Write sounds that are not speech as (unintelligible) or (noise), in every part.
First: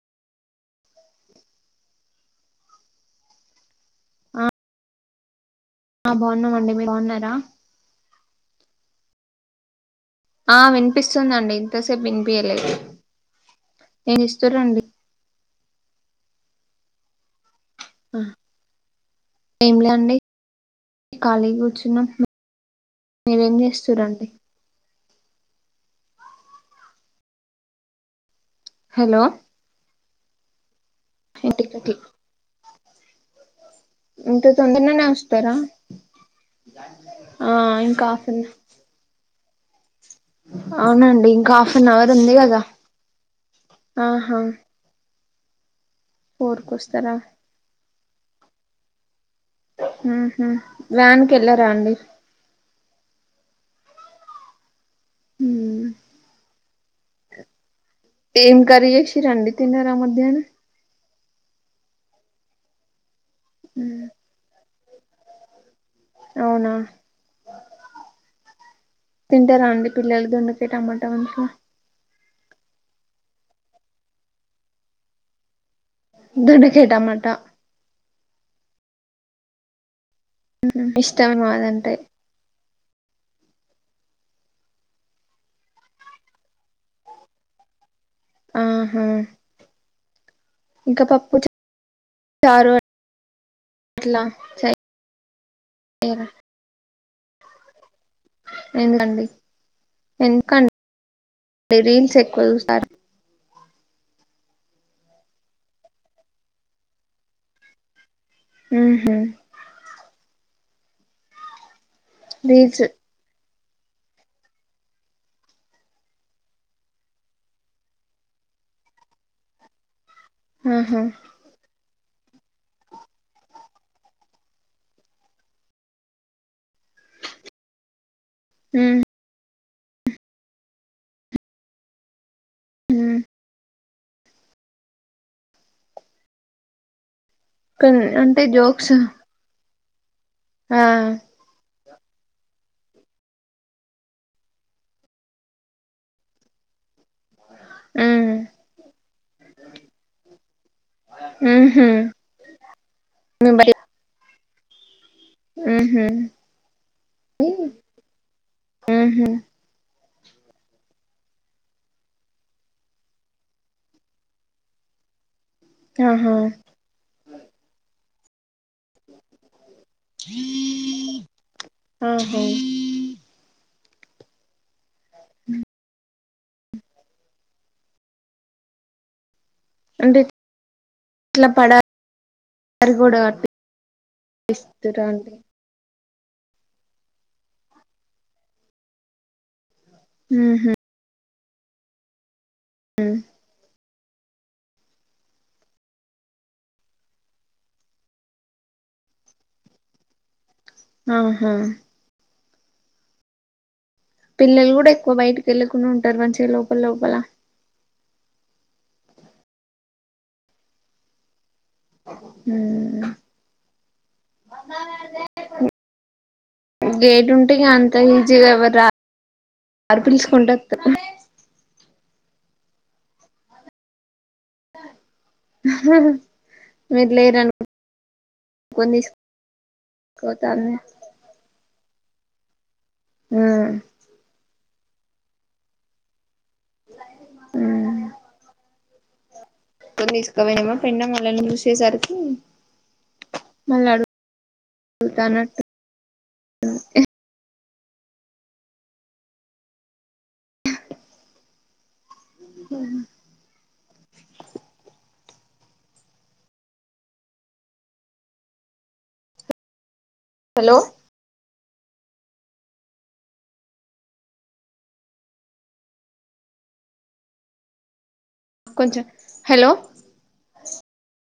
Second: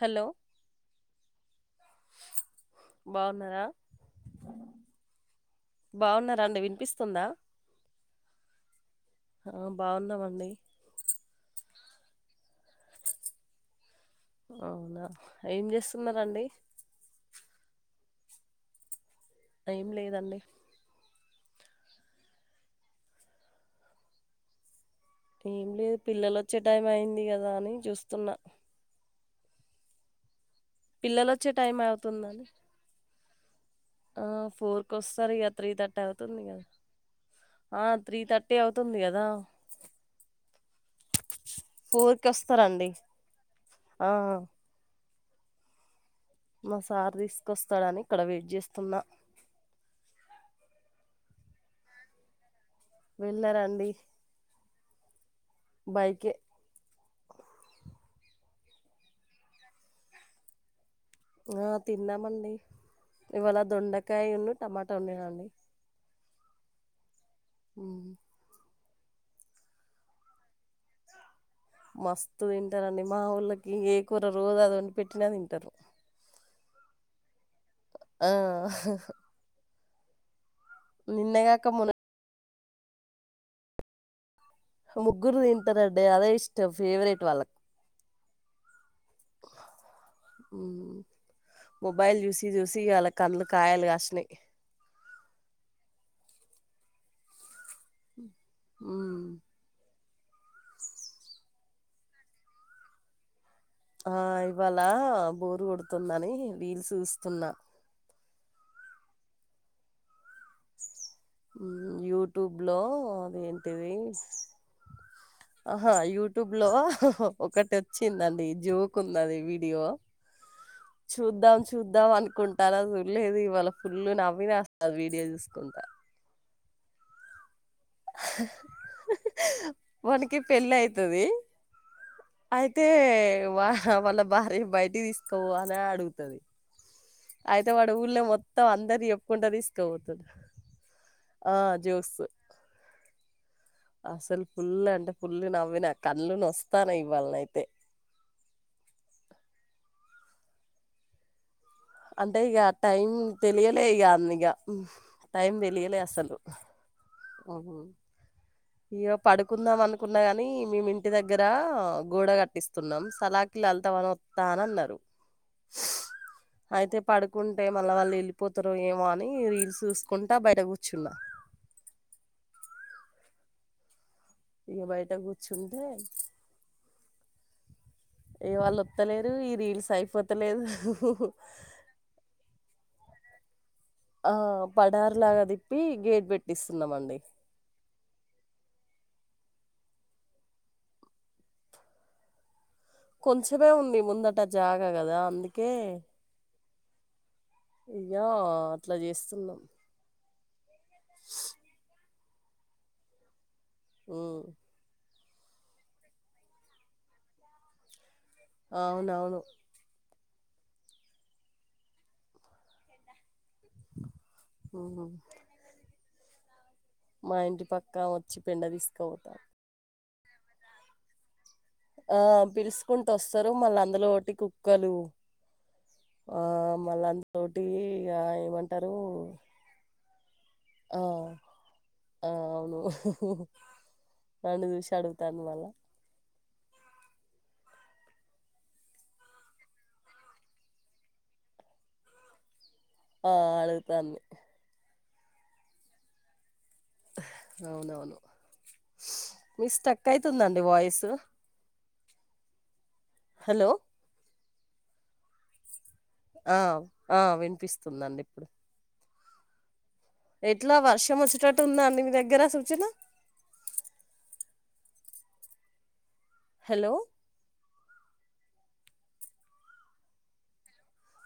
Hello బాగున్నారా ఆ బాగున్న రండి బాగున్నామండి మీరు వినిపిస్తుందా బాగున్నారా ఆ బాగున్నామండి. ఆ వినిపిస్తుందండి ఇంతసేపు వినిపియలేదు నేను ఇస్తూ రండి అవునా ఏం చేస్తున్నారండి ఆ ఏం లేదండి ఖాళీ కూర్చున్నాం మీరేం చేస్తురండీ ఏం లేదు పిల్లలు వచ్చే టైం అయింది కదా అని చూస్తున్నా హలో పిల్లలు వచ్చే టైం ఇంటికి అవుతుందని ఆ ఇంత ఫోర్ కు తొందరగానే వస్తారు ఇక వస్తారా త్రీ థర్టీ అవుతుంది కదా ఆ ఇంకా త్రీ హాఫ్ అన్ థర్టీ అవుతుంది గదా అవునండి ఇంకా హాఫ్ అన్ అవర్ ఫోర్కి ఉంది గదా వస్తారండి. ఆ ఆహా ఫోర్ కు మా వస్తారా సార్ తీసుకొస్తాడని ఇక్కడ వెయిట్ చేస్తున్నా ఉహు వ్యాన్ కి వెళ్ళరా అండి వెళ్ళరండి ఉమ్. బైకే ఏం కర్రీ చేసిరండి తిన్నారా మధ్యాహ్నం ఆ తిన్నామండి ఇవాళ ఉమ్. దొండకాయను టమాటా వండిన అండి అవునా హ్మ్మ్ తింటారా అండి పిల్లలు దొండకాయ టమాటా వం మస్తు తింటారండి మా వోళ్ళకి ఏ కూర రోజు అది ఒండిపెట్టిన తింటారు దొండకాయ టమాట ఆ ఇష్టమా నిన్నగాక అదంటే మొన్న ముగ్గురు తింటారండే అదే ఇష్టం ఫేవరెట్ వాళ్ళకి ఆహా ఉ ఇంకా పప్పు మొబైల్ చూసి చారు చూసి వాళ్ళ కళ్ళు కాయలు కాసినాయి ఏర ఎందుకండి హ్మ్మ్ ఎందుకండి రీల్స్ ఎక్కువ చూస్తారా ఆ ఇవాళ బోరు కొడుతుందని రీల్స్ చూస్తున్నా హు హు యూట్యూబ్ లో రీల్స్ అదేంటివి ఆహా యూట్యూబ్ లో ఒకటి వచ్చిందండి జోక్ ఉన్నది వీడియో ఆహా చూద్దాం చూద్దాం అనుకుంటన్న చూలేదు ఇవాళ ఫుల్ నవ్విసస్త వీడియో చూసుకుంటా వానికి పెళ్లి అయితది అయితే ఉహు వా వాళ్ళ భార్య బయటికి తీసుకోవాలా అని అడుగుతది అయితే వాడు కొన్ని ఊళ్ళ అంటే మొత్తం జోక్స్ అందరి చెప్పుకుంట తీసుకపోతడు ఆ ఆ జోసు అసలు పుల్లు అంటే పుల్లు నవ్విన కళ్ళు నొస్తన్నాయ్ వాళ్ళ అయితే ఉ అంటే ఇగ టైం తెలియలే ఇగ అ ఇగ టైం ఉహు తెలియలేదు అసలు ఉహు పడుకుందాం అనుకు కున్నా గాని మేము ఇంటి దగ్గర గోడ కట్టిస్తున్నాం సలాకి లలిత వస్తా అని అన్నారు ఆహా అయితే పడుకుంటే మళ్ళ వాళ్ళ వెళ్ళి పోతారు ఏమో అని రీల్స్ చూసుకుంటా బయట కూర్చున్నా ఆహా ఇగ బయట కూర్చుంటే ఇగ వాళ్ళు ఒత్తలేరు ఈ రీల్స్ అంటే అయిపోతలేదు ఇట్లా పడారి కూడా ఆ కట్టిస్తుర్రా పడారు అండి లాగా తిప్పి గేట్ పెట్టిస్తున్నమండి హు హమ్ కొంచెమే ఉంది ముందట జాగా కదా అందుకే ఇగో అట్లా చేస్తున్నాం ఆహా ఉమ్ పిల్లలు కూడా ఎక్కువ బయటకి వెళ్ళకుండా ఉంటారు మంచిగా లోపల లోపల అవునవును ఉం ఆహా గేట్ మా ఉంటే ఇగ ఇంటి పక్క వచ్చి పెండ తీసుకపోతారు మారు (unintelligible) పిల్చకుంట ఆ పిలుసుకుంట వస్తారు మళ్ళ అందులో ఒకటి కుక్కలు ఆ మళ్ళా మీరు అంతోటి లేరనుకోని ఇగ ఏమంటారు కోత అే ఆ (unintelligible) ఆ అవును నన్ను చూసి అడుగుతాన్ది మళ్ళా ఉం కొ ఇసుకవమ్మా పెన్నమ్మాళ్ళ రషేసారికి (unintelligible) ఆ అడుగుతాంది సల్తన (unintelligible) అవునవును మీది స్టక్ అయితుందండి వాయిస్ హు హమ్ హలో ఆ ఆ వినిపిస్తుందండి ఇప్పుడు ఎట్లా హలో వర్షం వచ్చేటట్టు ఉంద అండి మీ దగ్గర సూచన హలో కొంచం హలో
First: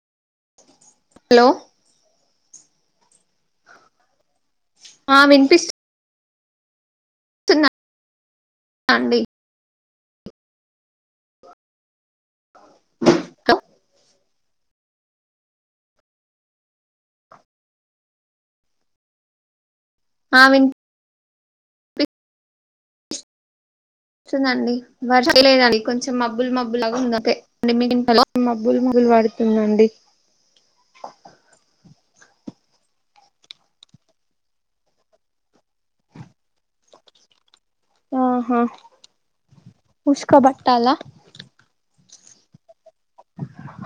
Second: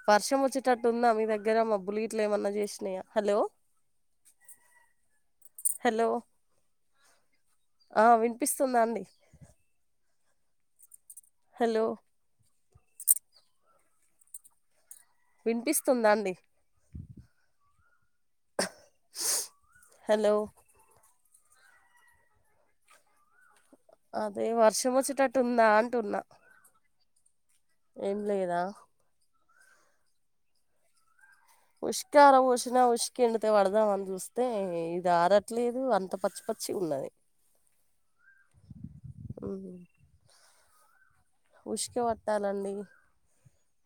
వర్షం వచ్చేటట్టు ఉందా మీ హలో దగ్గర మబ్బులు గి ట్ల ఏమన్నా చేసినాయా హలో ఆ వినిపిస్త హలో ఆ వినిపిస్తుందా అండి హలో హలో వినిపిస్తుందా అండి హలో ఆ వినిపిస్తుందండి అదే ూందండి వర్షం వచ్చేటట్టు ఉందా వరిలేండి (unintelligible) కొంచెం అంటున్నా మబ్బులు మబ్బులాగా ఉందం ఏం (unintelligible) లేదా మబ్బులు ముగ్గులు వాడుతున్నాండి ఉసుక ఆర బొసిన ఉసుక ఎండితే పడదాం అని చూస్తే ఇది ఆరట్లేదు అంత పచ్చి పచ్చి ఉన్నా అది (inaudible) ఆహా ఉసుక బట్టల ఉసుక పట్టాలండి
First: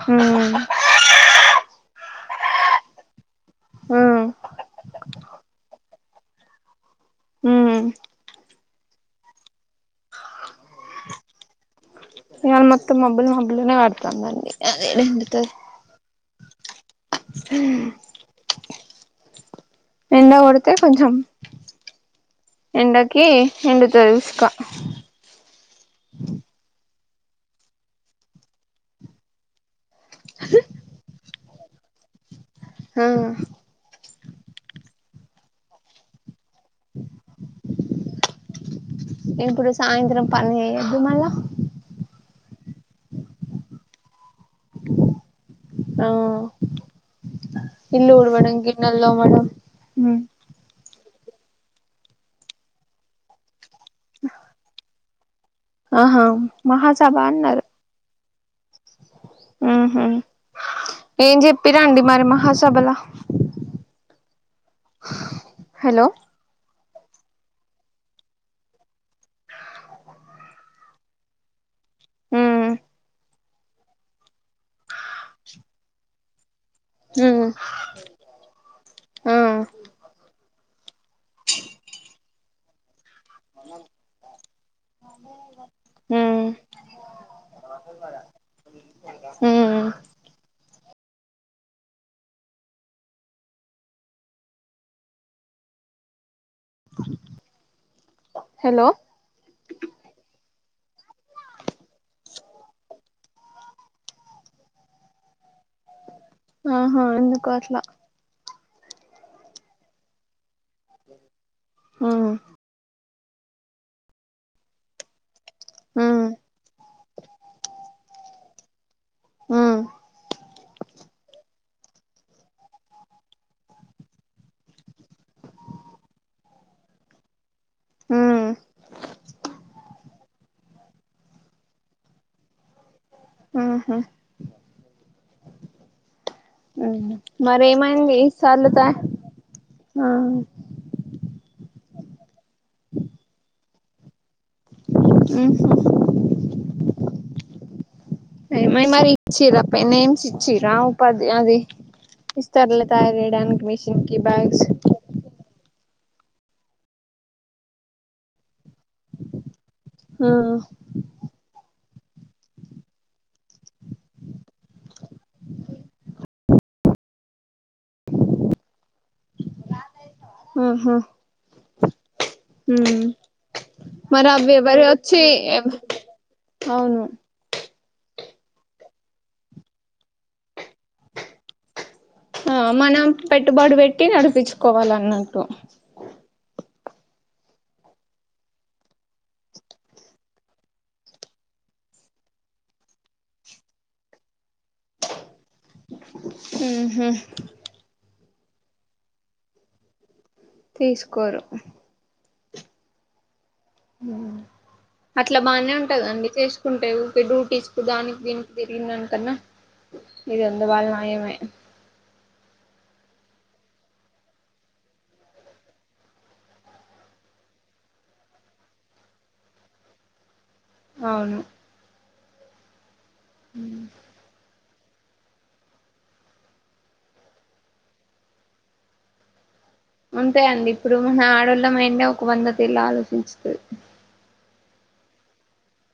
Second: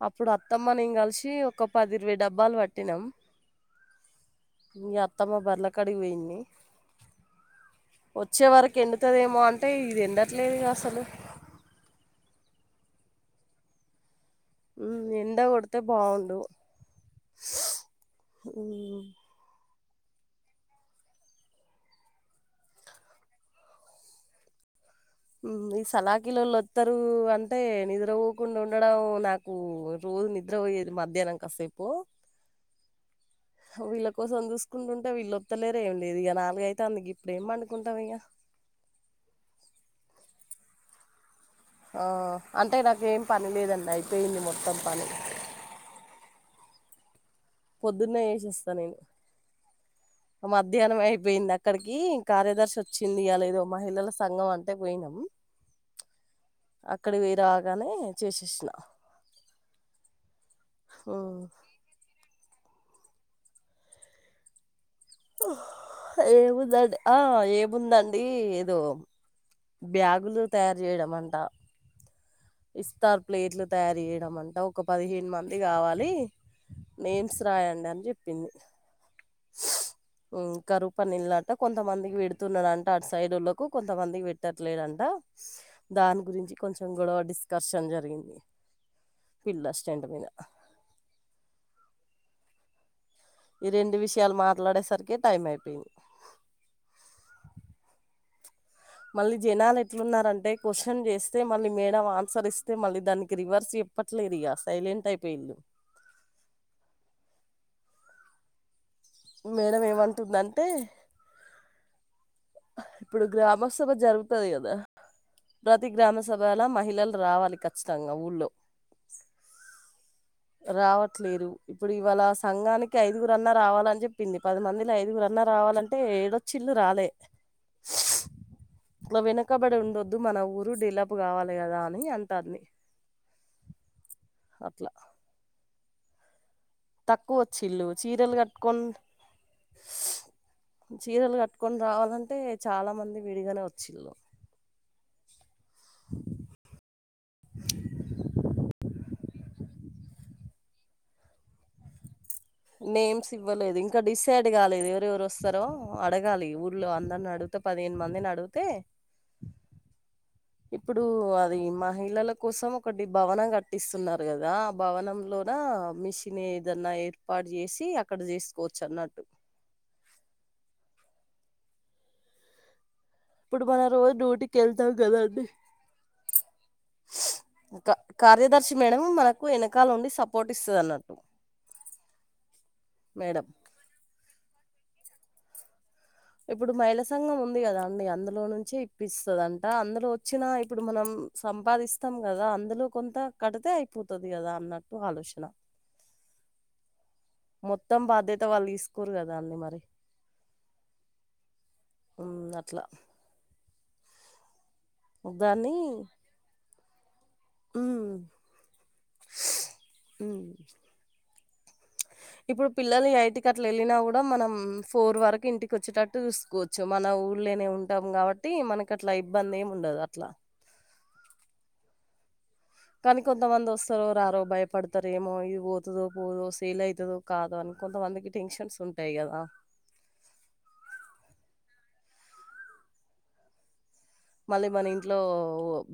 అప్పుడు ఉమ్ అత్తమ్మ నేం కలిసి ఒక పది ఇరవై డబ్బులు పట్టినమ్ ఉమ్ ఇగ అత్తమ్మ బర్రే అడువని (unintelligible) ఉమ్ వచ్చే వరకు ఎండుతదేమో అంటే ఇది ఎండట్లేదుగా అసలు ఇవాళ మొత్తం మబ్బులు మబ్బులు గునే పడతాంది అది ఏడ ఉం ఎండ ఎండుతది కొడితే బావుండు హు నిన్న కొడితే కొంచం ఎండకి ఎండుతది ఇసుక ఈ సలాకిీలోళ్ళ వతరు అంటే నిద్ర పోవ్వకుండా ఉండడం నాకు రోజు నిద్ర పోయేది మధ్యానం కాసేపు ఆ వీళ్ళ కోసం చూసుకుంటుంటే వీళ్ళొత్తలేర ఏమి లేదు (unintelligible) (unintelligible) ఇప్పుడేం పండుకుంటాం ఇగ ఇప్పుడు సాయంత్రం పని ఎప్పుడు మళ్ళ అంటే నాకిఏం పని లేదండి అయిపోయింది మొత్తం పని ఆ ఇల్లు పొద్దున్నే ఉడవడం చేసేస్తా నేను గిన్నెలు తోమడం పోయింది అక్కడికి కార్యదర్శి వచ్చింది అ లే ఏదో మహిళల సంఘం అంటే పోయినాం ఆహా అక్కడికి మహాసభా పోయి అన్నారు రాగానే చేసేసిన ఉహ ఏం చెప్పి రండి మరిమహా సభల ఏముందండి ఆ ఏముందండి ఏదో బ్యాగులు తయారు చేయడం అంట ఉమ్ ఇస్తారు ప్లేట్లు తయారు చేయడం అంట ఒక పదిహేను మంది కావాలి నేమ్స్ ఉమ్ రాయండి అని చెప్పింది ఆ కరువు పని (unintelligible) కొంతమందికి పెడుతున్నానంట సైడ్ లోకి కొంతమంది పెట్టట్లేదుంట దాని ఉమ్ గురించి కొంచెం కూడ డిస్కర్షన్ జరి పిల్ల ఉమ్ స్టండ్ మీనా ఈ రెండు విషయాలు మాట్లాడేసరికి టైం అయిపో (unintelligible) హలో మళ్ళీ జనాలు ఎట్లున్నారంటే క్వశ్చన్ చేస్తే మళ్ళీ మేడం ఆన్సర్ ఇస్తే మళ్ళీ దానికి రివర్స్ చెప్పట్లేదు ఇగ సైలెంట్ అయిపోయింది ఆహా ఎందుకు అట్లా మేడం ఏమంటుందంటే ఆ ఇప్పుడు గ్రామస్తులు జరుగుతది కదా ప్రతి గ్రామ ఉమ్ సభలో మహిళలు రావాలి కఖచ్చితంగ ఊళ్ళో ఆ రావట్లేదు ఇప్పుడు ఇవాళ సంఘానికి ఐదుగురు అన్నా రావాలని చెప్పింది పది మందిని ఐదుగురు అన్ (unintelligible) రావాలంటే ఏడొచ్చిల్లు రాలే ఉమ్ ఇట్లా వెనకబడి ఉండొద్దు మన ఉ డేవలప్ కావాలి కదా అని అంటాన్ది ఆహా తక్కువ వచ్చిల్లు మరేమైంది చీరలు ఈసార్లు త కట్టుకోన్ ఆ చీరలు కట్టు కొని రావాలంటే చాలా మంది విడిగానే వచ్చిల్లు (unintelligible) మరి ఇచ్చిరా నేమ్స్ ఇచ్చిర ఉపాధి అది ఇస్తారులే తయారు నేమ్స్ చేయడానికి ఇవ్వలేదు ఇంకా మిషన్ కి డిసైడ్ బ్యాగ్స్ కాలేదు ఎవరెవరు వస్తారో అడగాలి ఊర్లో అందరిని అడిగితే పదిహేను మందిని అడిగితే ఆ ఇప్పుడు అది మహిళల కోసం ఒకటి భవనం కట్టిస్తున్నారు కదా భవనంలోన మిషన్ ఏదన్నా ఏర్పాటు చేసి అక్కడ చేసుకోవచ్చు అన్నా ఉహు ఉమ్ ఇప్పుడు మన రోజు మరే అవి డ్యూటీకి మరి వెళ్తాం వచ్చి కదండి అవును కా కార్యదర్శి మేడం మనకు వెనకాల నుండి సపోర్ట్ ఇస్తది అన్నట్టు ఆ మనం మేడం పెట్టుబడు పెట్టి నడిపించుకోవాలన్నట్టు ఇప్పుడు మైళ సంఘం ఉంది కదా అండి అందులో నుంచే ఇప్పిస్తుదంట అందులో వచ్చినా ఇప్పుడు మనం సం పాదిస్తాం కదా అందులో కొంత కడితే అయిపోతుది కదా అన్నట్టు ఆలోచన ఉహు మొత్తం బాధ్యత వాళ్ళు తీసుకోరు కదా అండి మరి తీసుకోరు ఉమ్ అట్లా ఉమ్ అట్లా బానే దాన్ని ఉంటందండి చేసుకుంటే వు డూటెస్ట్ ఉమ్ గని దీనికి తిరిగిందాని కన్నా ఇది ఉమ్ వంద బళ్లు నయమే ఇప్పుడు పిల్లలు యైట్టకి అట్లా వెళ్ళినా కూడా మనం ఫోర్ వరకు ఇంటికి వచ్చేటట్టు చూసుకోవచ్చు మన ఊర్ లోనే ఉంటాం కాబట్టి మనకి అట్లా ఇబ్బంది ఏమి ఉండదు అట్లా అవును కానీ కొంతమంది విస్తారో రారో బయ పడతారు ఏమో ఇది పోతుదో పోదో సెల్ అవుతుందో కాదో అని కొంతమందికి టెన్షన్స్ ఉంటాయి కదా అంతే అండి ఇప్పుడు మన ఆడోళ్ళ మాైండే ఒక వంద తీర్ల ఆలోచించుతది మళ్ళీ మన ఇంట్లో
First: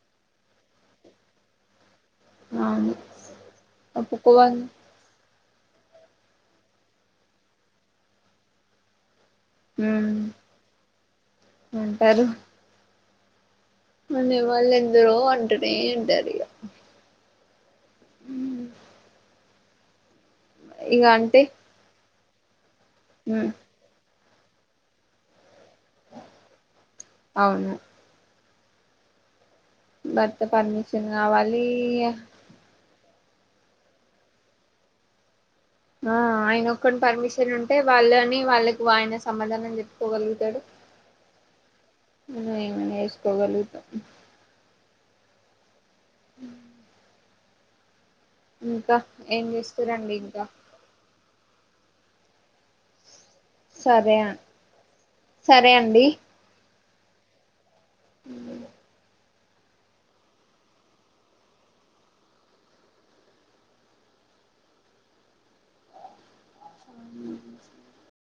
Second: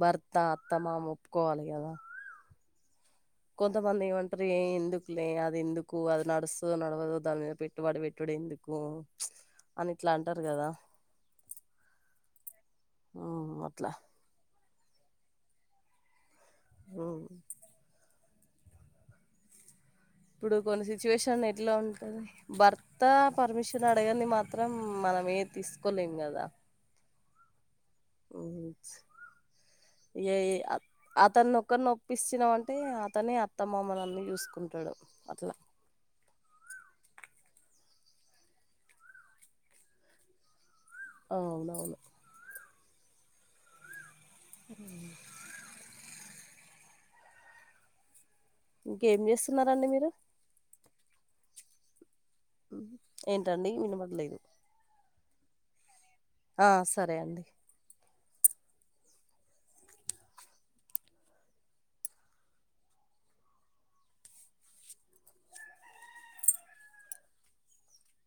భర్త అత్తమామా ఒప్పుకోవాలి కదా అవును కొంతమంది వంటరిగా ఒప్పుకోవాలి ఎందుకులే అద్ ఎందుకు అది నడుస్తదో నడవదో దాని మీద పెట్టుబడి పెట్టుడు ఎందుకు అని ఇట్లా ఉమ్ అంటారు కదా అంటారు ఉమ్ వర్ అనే వాళ్ళ ఎందరో అంటునే అంటారు ఇగ ఆ ఉమ్ ఇప్పుడు కొన్ని అంటే సిచ్యువేషన్ ఎట్లా ఉంటది భర్త ఉమ్ పర్మిషన్ అడగాండి మాత్ త్రం మనమే తీసుకోలేం కదా అవును ఉమ్ ఏ భర్త పర్మిషన్ కావాలి అతన్నోక్కరినీ ఓప్పిచ్చినా అంటే అతనే అత్తమ్మమనన్ని చూసుకుంటాడు అట్లా ఆ ఆయన ఒక్కడి పర్మిషన్ ఉంటే వాళ్ళని వాళ్ళకి ఆయన సమాధానం చెప్పుకోగలుగుతాడు అవునవును ఎస్కోగలుగుత ఉమ్ ఇంకా ఇంకేం ఏం చేస్తున్నారండి మీరు చేస్తుర్రండి ఇంకా ఏంటండి సరే వినబడట్లెదు అన్ సరే అండి ఆ సరే అండి ఉమ్ ఆ